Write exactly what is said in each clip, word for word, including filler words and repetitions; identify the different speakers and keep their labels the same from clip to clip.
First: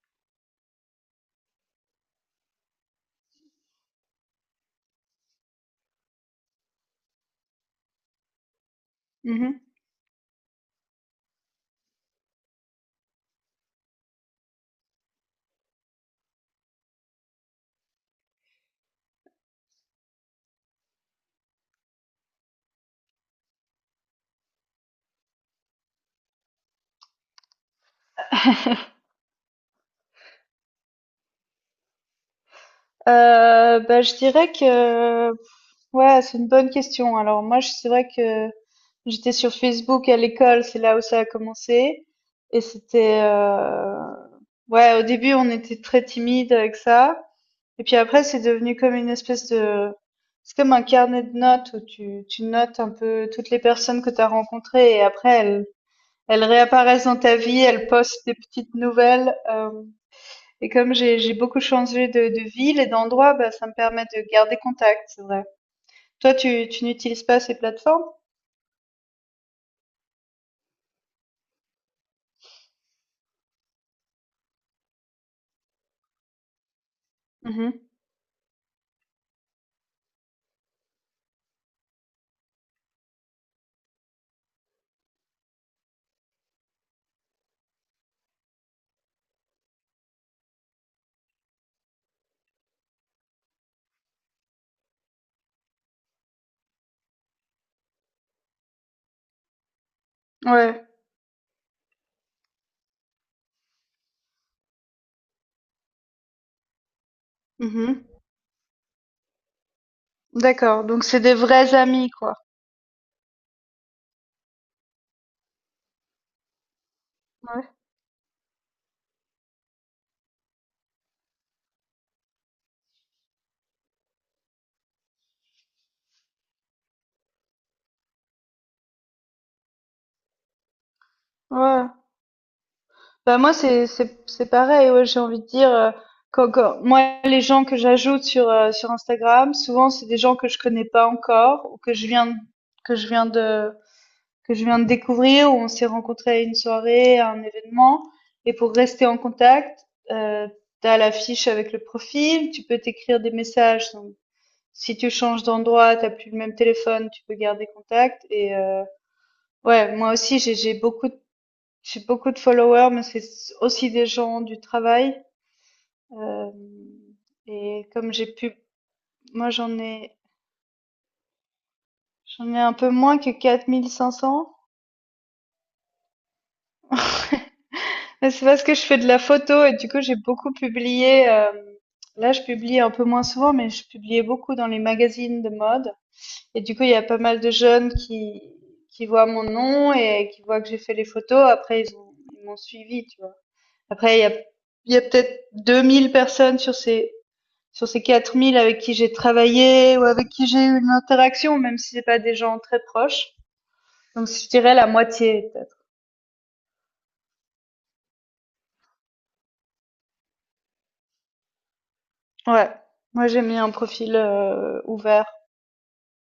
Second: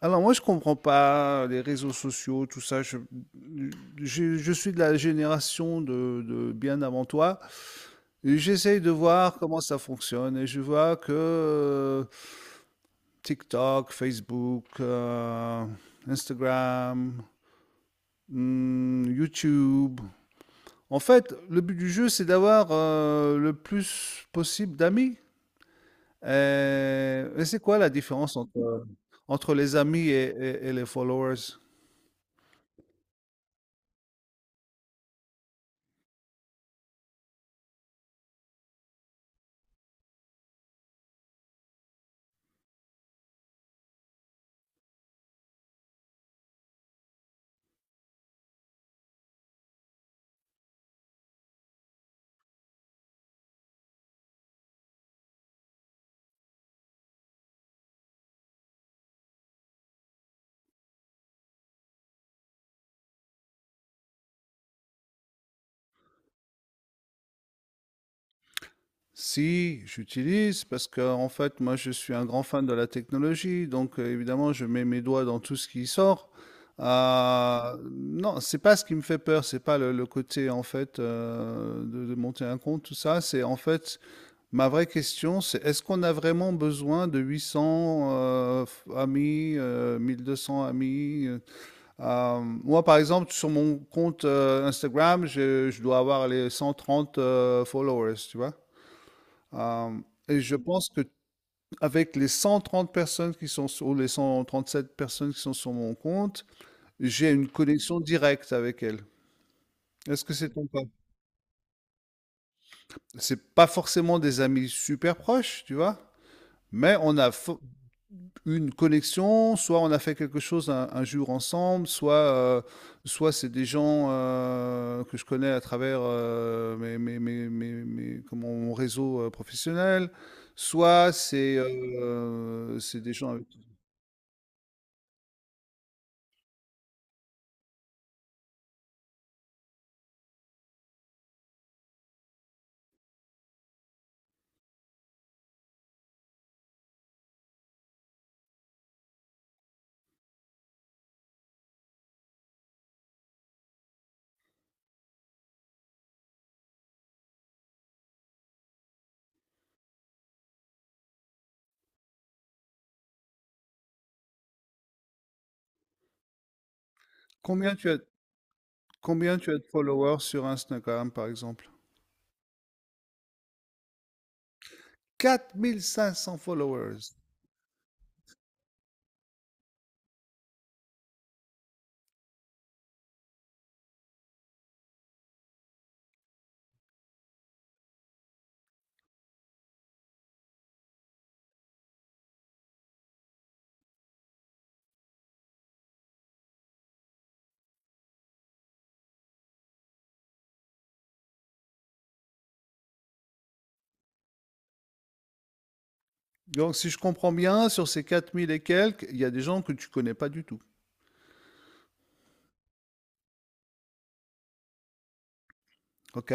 Speaker 1: Alors moi je comprends pas les réseaux sociaux, tout ça. Je, je, je suis de la génération de, de bien avant toi. Et J'essaye de voir
Speaker 2: Mmh
Speaker 1: comment
Speaker 2: mh.
Speaker 1: ça fonctionne et je vois que euh, TikTok, Facebook, euh, Instagram, hmm, YouTube. En fait, le but du jeu c'est d'avoir euh, le plus possible d'amis. Et, et c'est quoi la différence entre, entre les amis et et- et les followers?
Speaker 2: bah, je dirais que ouais, c'est une bonne question. Alors moi, je c'est vrai que j'étais sur Facebook à l'école, c'est là où ça a commencé et c'était, heu, ouais, au début, on était très timide avec ça et puis après, c'est devenu comme une espèce de c'est comme un carnet de notes où tu tu notes un peu toutes les personnes que tu as rencontrées et après elles elles réapparaissent dans ta vie, elles postent des petites nouvelles, hem Et comme j'ai j'ai beaucoup changé de de ville et d'endroit, bah, ça me permet de garder contact, c'est vrai. Toi, tu tu n'utilises pas ces plateformes?
Speaker 1: Si, j'utilise parce que en fait, moi, je suis un grand fan de la technologie, donc euh, évidemment, je mets mes doigts dans tout ce qui sort.
Speaker 2: Mmh.
Speaker 1: Euh, non, c'est pas ce qui me fait peur, c'est pas le, le côté en fait euh, de, de monter un compte, tout ça. C'est en fait ma vraie question, c'est est-ce qu'on a vraiment besoin de huit cents euh, f- amis, euh, mille deux cents amis? Euh, euh, moi, par exemple, sur mon compte euh, Instagram, je, je dois avoir les cent trente euh, followers, tu vois. Euh, et je
Speaker 2: Ouais.
Speaker 1: pense que avec les cent trente personnes qui sont sur, ou les cent trente-sept personnes qui sont sur mon compte, j'ai une connexion
Speaker 2: Mmh.
Speaker 1: directe avec elles. Est-ce que c'est ton cas?
Speaker 2: D'accord, donc c'est des vrais amis, quoi.
Speaker 1: C'est pas forcément des amis super proches, tu vois, mais on a fo-
Speaker 2: Ouais.
Speaker 1: une connexion, soit on a fait quelque chose un, un jour ensemble, soit, euh, soit c'est des gens euh, que je connais à travers euh, mes, mes- mes- mes- mes- comment, mon réseau euh, professionnel, soit c'est
Speaker 2: Ouais.
Speaker 1: euh, c'est des gens.
Speaker 2: Bah, moi, c'est c'est c'est pareil, ouais, j'ai envie de dire, heu, quand quand moi, les gens que j'ajoute sur, heu, sur Instagram, souvent, c'est des gens que je connais pas encore ou que je viens que je viens de que je viens de découvrir, où on s'est rencontrés à une soirée, à un événement. Et pour rester en contact, euh, tu as la fiche avec le profil, tu peux t'écrire des messages. Donc, si tu changes d'endroit, t'as plus le même téléphone, tu peux garder contact. Et euh, ouais, moi aussi, j'ai j'ai beaucoup, de- j'ai beaucoup de followers, mais c'est aussi des gens du travail. Euh,
Speaker 1: Combien
Speaker 2: et
Speaker 1: tu as,
Speaker 2: comme j'ai pu,
Speaker 1: combien
Speaker 2: moi
Speaker 1: tu as de
Speaker 2: j'en ai,
Speaker 1: followers sur Instagram, par exemple?
Speaker 2: j'en ai un peu moins que quatre mille cinq cents.
Speaker 1: Quatre mille cinq cents followers.
Speaker 2: Mais C'est parce que je fais de la photo et du coup j'ai beaucoup publié. euh, là je publie un peu moins souvent, mais je publiais beaucoup dans les magazines de mode. Et du coup il y a pas mal de jeunes qui qui voient mon nom et qui voient que j'ai fait les photos. Après ils ont ils m'ont suivi, tu vois. Après il y a il y a peut-être deux mille personnes sur ces sur ces quatre mille avec qui j'ai travaillé ou avec qui j'ai eu une interaction, même si c'est pas des gens très proches. Donc je dirais la moitié peut-être.
Speaker 1: Donc, si je comprends bien, sur ces quatre mille et quelques, il y a des gens que tu connais pas du tout.
Speaker 2: Ouais. Moi j'ai mis un profil euh, ouvert.
Speaker 1: OK?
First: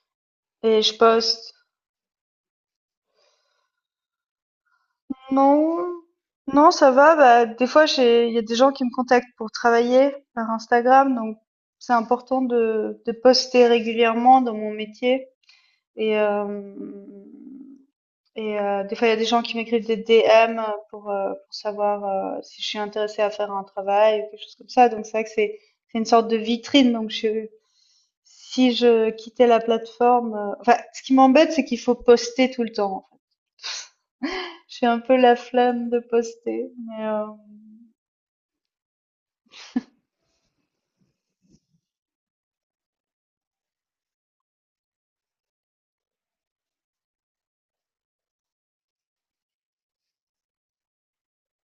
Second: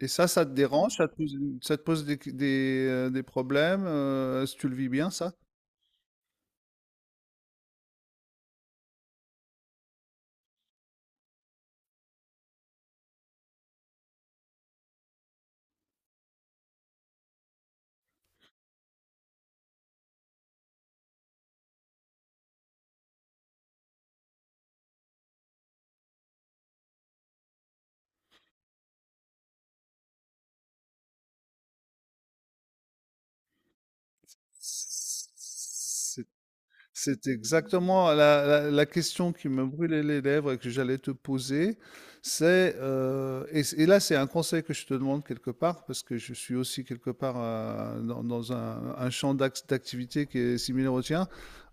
Speaker 1: Et ça, ça te
Speaker 2: Et
Speaker 1: dérange?
Speaker 2: je
Speaker 1: Ça te pose,
Speaker 2: poste.
Speaker 1: ça te pose des, des, euh, des problèmes? Euh, est-ce que tu le vis bien, ça?
Speaker 2: Non, non, ça va. Bah, des fois, j'ai, il y a des gens qui me contactent pour travailler par Instagram, donc c'est important de, de poster régulièrement dans mon métier. Et, euh, et euh, des fois, il y a des gens qui m'écrivent des D M pour, euh, pour savoir euh, si je suis intéressée à faire un travail ou quelque chose comme ça. Donc c'est vrai que c'est c'est une sorte de vitrine. Donc je, si je quittais la plateforme, euh, enfin, ce qui m'embête, c'est qu'il faut poster tout le temps. J'ai un peu la flemme de poster, mais euh,
Speaker 1: C'est exactement la la la question qui me brûlait les lèvres et que j'allais te poser. C'est, heu et et là, c'est un conseil que je te demande quelque part, parce que je suis aussi quelque part, heu, dans dans un un champ d'act d'activité qui est similaire au tien.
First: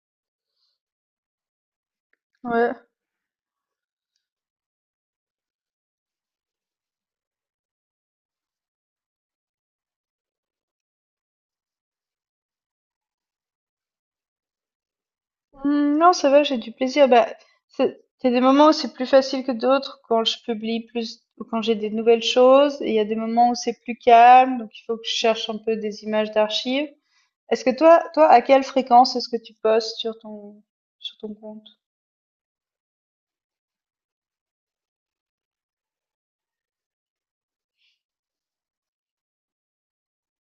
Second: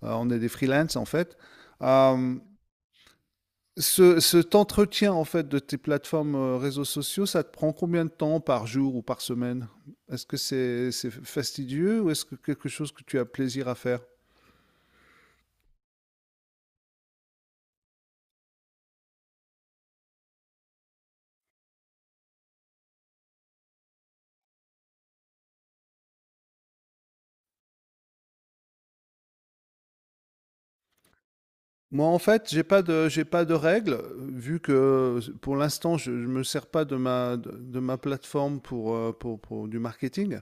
Speaker 1: Heu, on est des freelances, en fait. Hem,
Speaker 2: ouais.
Speaker 1: ce cet entretien, en fait, de tes plateformes, heu, réseaux sociaux, ça te prend combien de temps par jour ou par semaine? Est-ce que c'est c'est fastidieux ou est-ce que quelque chose que tu as plaisir à faire?
Speaker 2: Hmm, Non, ça va, j'ai du plaisir. Bah, c'est- il y a des moments où c'est plus facile que d'autres quand je publie plus ou quand j'ai des nouvelles choses. Et il y a des moments où c'est plus calme, donc il faut que je cherche un peu des images d'archives. Est-ce que toi, toi, à quelle fréquence est-ce que tu postes sur ton sur ton compte?
Speaker 1: Moi, en fait, j'ai pas de j'ai pas de règles, heu, vu que s pour l'instant, je je me sers pas de ma de de ma plateforme pour, heu, pour pour du marketing.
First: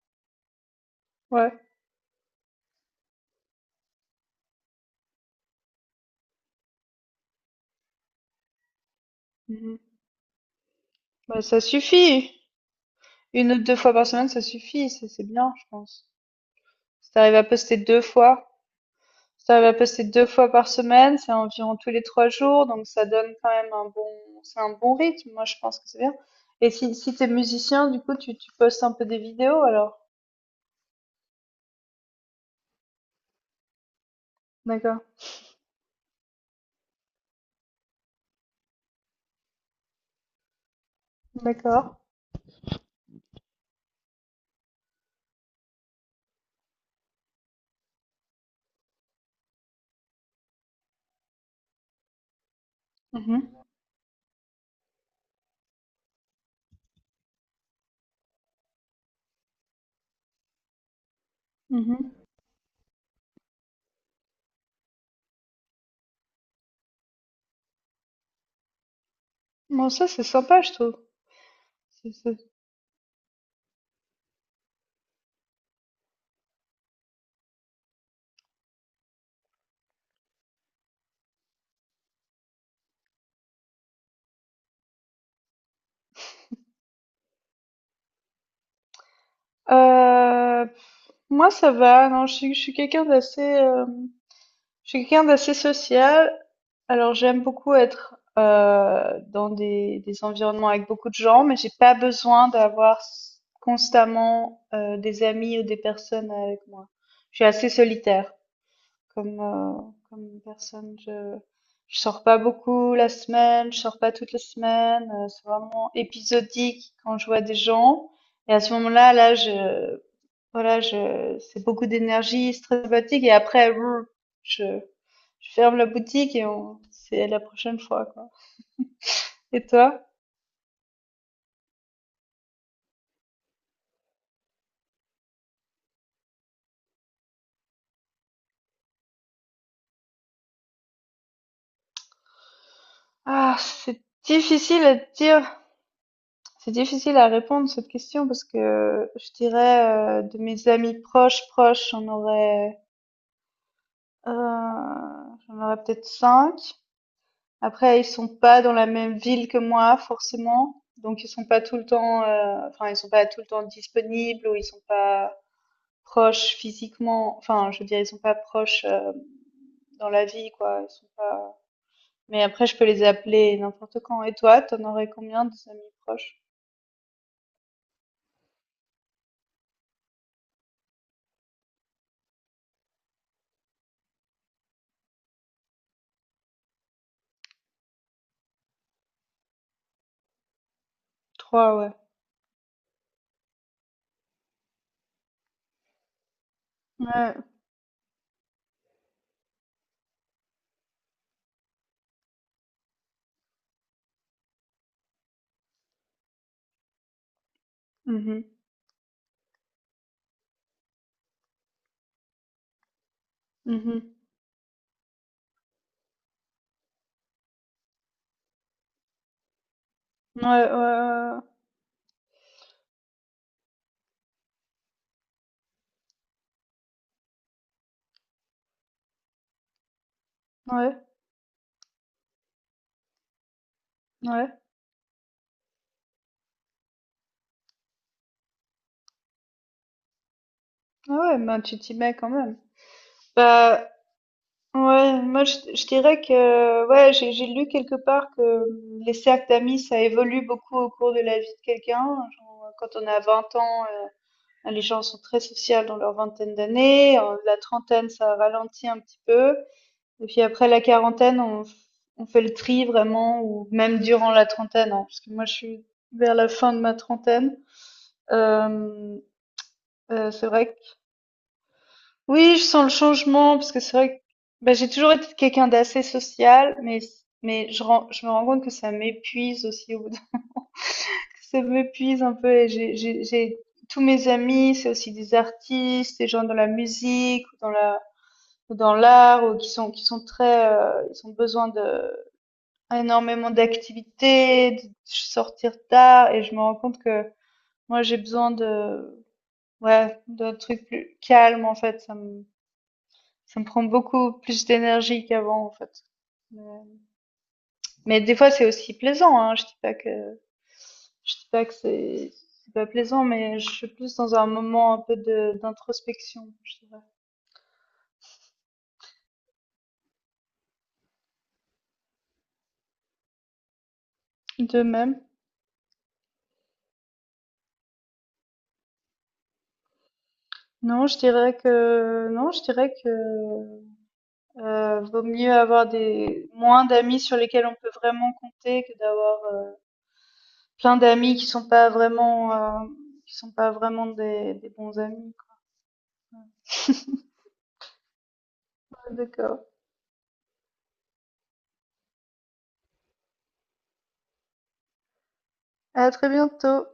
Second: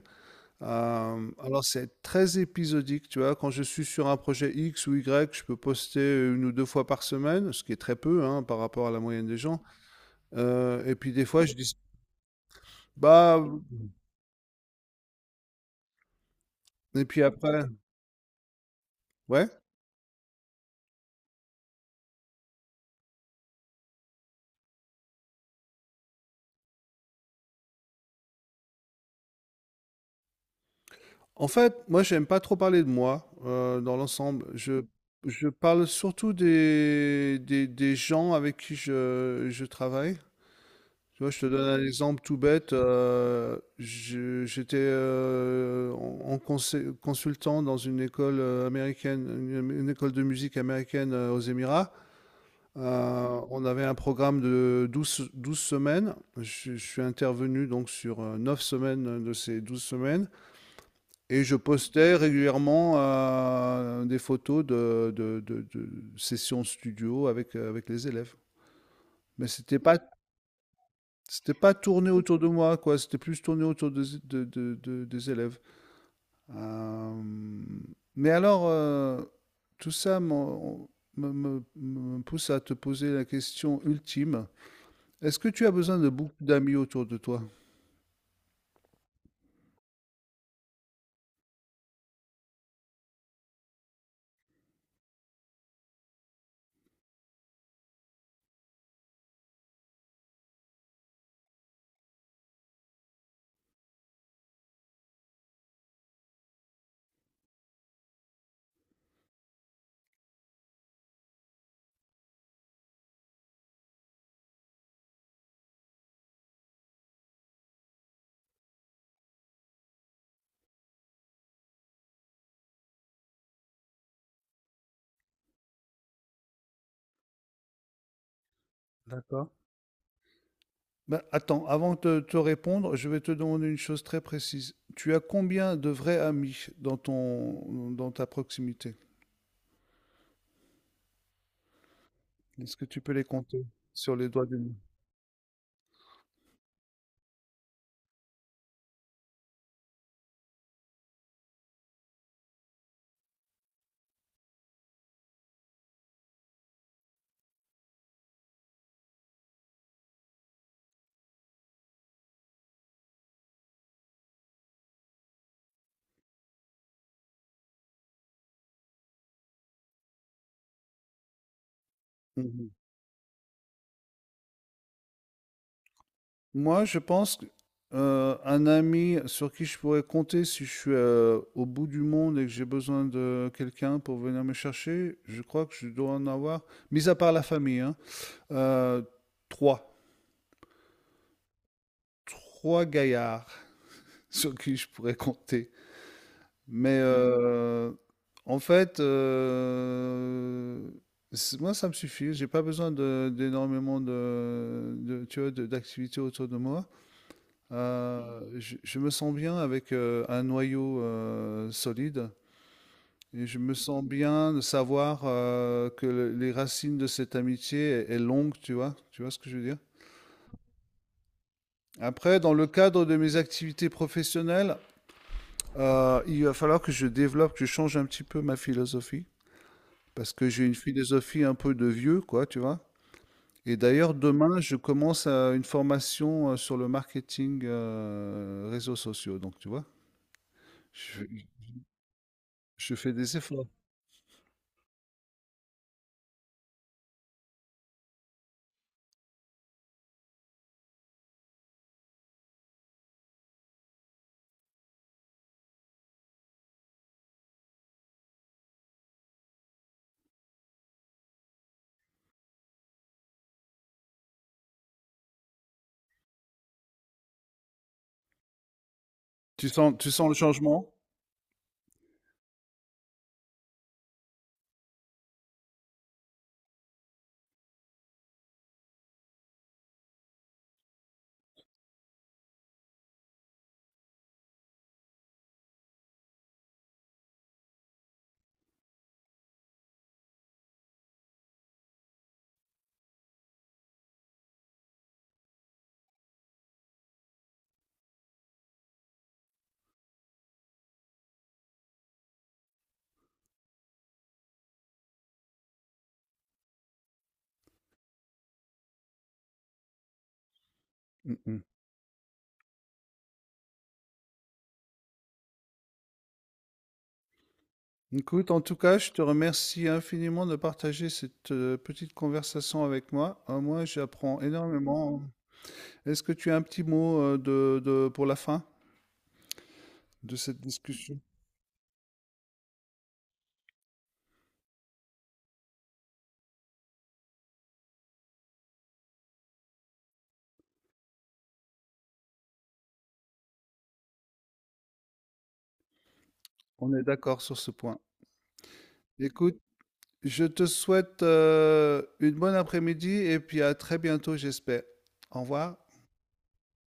Speaker 1: Hem,
Speaker 2: Ouais.
Speaker 1: alors c'est très épisodique, tu vois? Quand je suis sur un projet X ou Y, je peux poster une ou deux fois par semaine, ce qui est très peu, hein, par rapport à la moyenne des gens.
Speaker 2: Mhm.
Speaker 1: Heu et puis des
Speaker 2: Bah,
Speaker 1: fois je
Speaker 2: ça
Speaker 1: dis:
Speaker 2: suffit.
Speaker 1: «Bah»
Speaker 2: Une ou deux fois par semaine, ça suffit. C'est c'est bien, je pense.
Speaker 1: et
Speaker 2: Si
Speaker 1: puis
Speaker 2: t'arrives à
Speaker 1: après
Speaker 2: poster deux fois.
Speaker 1: ouais?
Speaker 2: Ça va passer deux fois par semaine, c'est environ tous les trois jours, donc ça donne quand même un bon c'est un bon rythme, moi je pense que c'est bien. Et si si t'es musicien, du coup tu tu postes un peu des vidéos alors?
Speaker 1: En fait, moi, j'aime pas trop parler de moi euh, dans l'ensemble. Je,
Speaker 2: D'accord,
Speaker 1: je parle surtout des, des, des gens avec qui je, je travaille. Tu vois, je te donne un
Speaker 2: d'accord.
Speaker 1: exemple tout bête. euh, je- j'étais euh, en, en conse- consultant dans une école euh, américaine, une, une école de musique américaine euh, aux Émirats. Euh,
Speaker 2: Mhm,
Speaker 1: on avait un programme de douze douze semaines. Je, je suis intervenu donc sur euh, neuf semaines de ces douze semaines. Et je postais
Speaker 2: mhm.
Speaker 1: régulièrement euh, des photos de, de, de- de sessions studio avec, euh, avec les élèves. Mais c'était
Speaker 2: Bon
Speaker 1: pas,
Speaker 2: ça c'est sympa je trouve.
Speaker 1: c'était pas tourné
Speaker 2: C'est c'est
Speaker 1: autour de moi, quoi. C'était plus tourné autour des, de- de- de- des élèves. Euh, mais alors, euh, tout ça m'en- me, me- me pousse à te poser la question ultime. Est-ce que tu as besoin de beaucoup d'amis autour de toi?
Speaker 2: heu, moi ça va, non je suis je suis quelqu'un d'assez, euh, je suis quelqu'un d'assez social, alors j'aime beaucoup être euh, dans des, des environnements avec beaucoup de gens, mais j'ai pas besoin d'avoir s- constamment euh, des amis ou des personnes avec moi. Je suis assez solitaire comme euh, comme personne. Je je sors pas beaucoup la semaine, je sors pas toute la semaine. euh, c'est vraiment épisodique quand je vois des gens. Et à ce moment-là, là, je voilà, je, c'est beaucoup d'énergie, c'est très fatigue et après, brr, je, je ferme la boutique et on, c'est la prochaine fois, quoi.
Speaker 1: D'accord.
Speaker 2: Et toi?
Speaker 1: Bah, attends, avant de te te répondre, je vais te demander une chose très précise. Tu as combien de vrais amis dans ton, dans ta proximité? Est-ce que tu peux les
Speaker 2: Ah,
Speaker 1: compter
Speaker 2: c'est
Speaker 1: sur les doigts d'une
Speaker 2: difficile à dire. C'est difficile à répondre cette question parce que je dirais euh, de mes amis proches, proches, j'en aurais, euh, j'en aurais peut-être cinq. Après, ils sont pas dans la même ville que moi, forcément. Donc, ils sont pas tout le temps, euh, enfin, ils sont pas tout le temps disponibles ou ils sont pas, proches physiquement. Enfin, je veux dire, ils sont pas proches euh, dans la vie, quoi. Ils sont pas... Mais
Speaker 1: main?
Speaker 2: après,
Speaker 1: Mhm.
Speaker 2: je peux les appeler n'importe quand. Et toi, t'en aurais combien de amis proches?
Speaker 1: Moi, je pense que, euh, un ami sur qui je pourrais compter si je suis euh, au bout du monde et que j'ai besoin de quelqu'un pour venir me chercher, je crois que je dois en avoir, mis à part la famille, hein, euh, trois.
Speaker 2: Trois, ouais.
Speaker 1: Trois gaillards sur qui je pourrais compter. Mais
Speaker 2: Ouais.
Speaker 1: euh, en fait, euh, c- moi, ça me suffit. J'ai pas besoin de- d'énormément de, de- tu vois, de- d'activités autour de moi. Euh,
Speaker 2: Mhm.
Speaker 1: je, je me sens bien avec euh, un noyau euh, solide. Et je me
Speaker 2: Mhm.
Speaker 1: sens bien de savoir euh, que le- les racines de cette amitié est, est longue, tu vois, tu vois ce que je veux dire?
Speaker 2: Ouais, ouais,
Speaker 1: Après, dans le cadre de mes activités professionnelles, Euh, il va falloir que je développe, que je change un petit peu ma philosophie, parce que j'ai une
Speaker 2: ouais, ouais.
Speaker 1: philosophie un peu de vieux, quoi, tu vois. Et d'ailleurs,
Speaker 2: Ouais,
Speaker 1: demain, je commence euh, une formation euh, sur le marketing euh, réseaux sociaux, donc tu vois,
Speaker 2: Ah ouais,
Speaker 1: je,
Speaker 2: ben tu t'y mets quand même.
Speaker 1: je fais des efforts.
Speaker 2: Bah, ouais, moi je, je dirais que, ouais, j'ai j'ai lu quelque part que les cercles d'amis, ça évolue beaucoup au cours de la vie de quelqu'un. Genre, quand on a vingt ans, euh, Les gens sont très sociaux dans leur vingtaine d'années. En La trentaine, ça ralentit un petit peu. Et puis après la quarantaine, on, on fait le tri vraiment, ou même durant la trentaine, hein, parce que moi, je suis vers la fin de ma trentaine. Euh,
Speaker 1: Tu sens, tu sens
Speaker 2: euh,
Speaker 1: le
Speaker 2: c'est vrai que
Speaker 1: changement?
Speaker 2: oui, je sens le changement parce que c'est vrai que bah, j'ai toujours été quelqu'un d'assez social, mais mais je, ren- je me rends compte que ça m'épuise aussi au bout. Ça m'épuise un peu et j'ai j'ai j'ai tous mes amis, c'est aussi des artistes, des gens dans la musique, ou dans la ou dans l'art, ou qui sont qui sont très heu, ils ont besoin de énormément d'activités, de sortir tard et je me rends compte que moi j'ai besoin de ouais, d'un truc plus calme en fait, ça me ça me prend beaucoup plus d'énergie qu'avant en fait. Mais mais des fois c'est aussi plaisant, hein, je dis pas que Je
Speaker 1: Mm,
Speaker 2: dis
Speaker 1: mm.
Speaker 2: pas que c'est c'est pas plaisant, mais je suis plus dans un moment un peu de d'introspection, je dirais.
Speaker 1: Écoute, en tout cas, je te remercie infiniment de partager cette euh, petite conversation avec moi. Euh, moi, j'apprends
Speaker 2: De même.
Speaker 1: énormément. Est-ce que tu as un petit mot euh, de, de- pour la fin de cette
Speaker 2: Non, je
Speaker 1: discussion?
Speaker 2: dirais que non, je dirais que euh, vaut mieux avoir des moins d'amis sur lesquels on peut vraiment compter que d'avoir euh, plein d'amis qui sont pas vraiment euh, qui sont pas vraiment des, des bons amis, quoi.
Speaker 1: On est d'accord sur ce point. Écoute,
Speaker 2: D'accord.
Speaker 1: je te souhaite euh, une bonne après-midi et puis à très bientôt, j'espère. Au revoir.
Speaker 2: À très bientôt.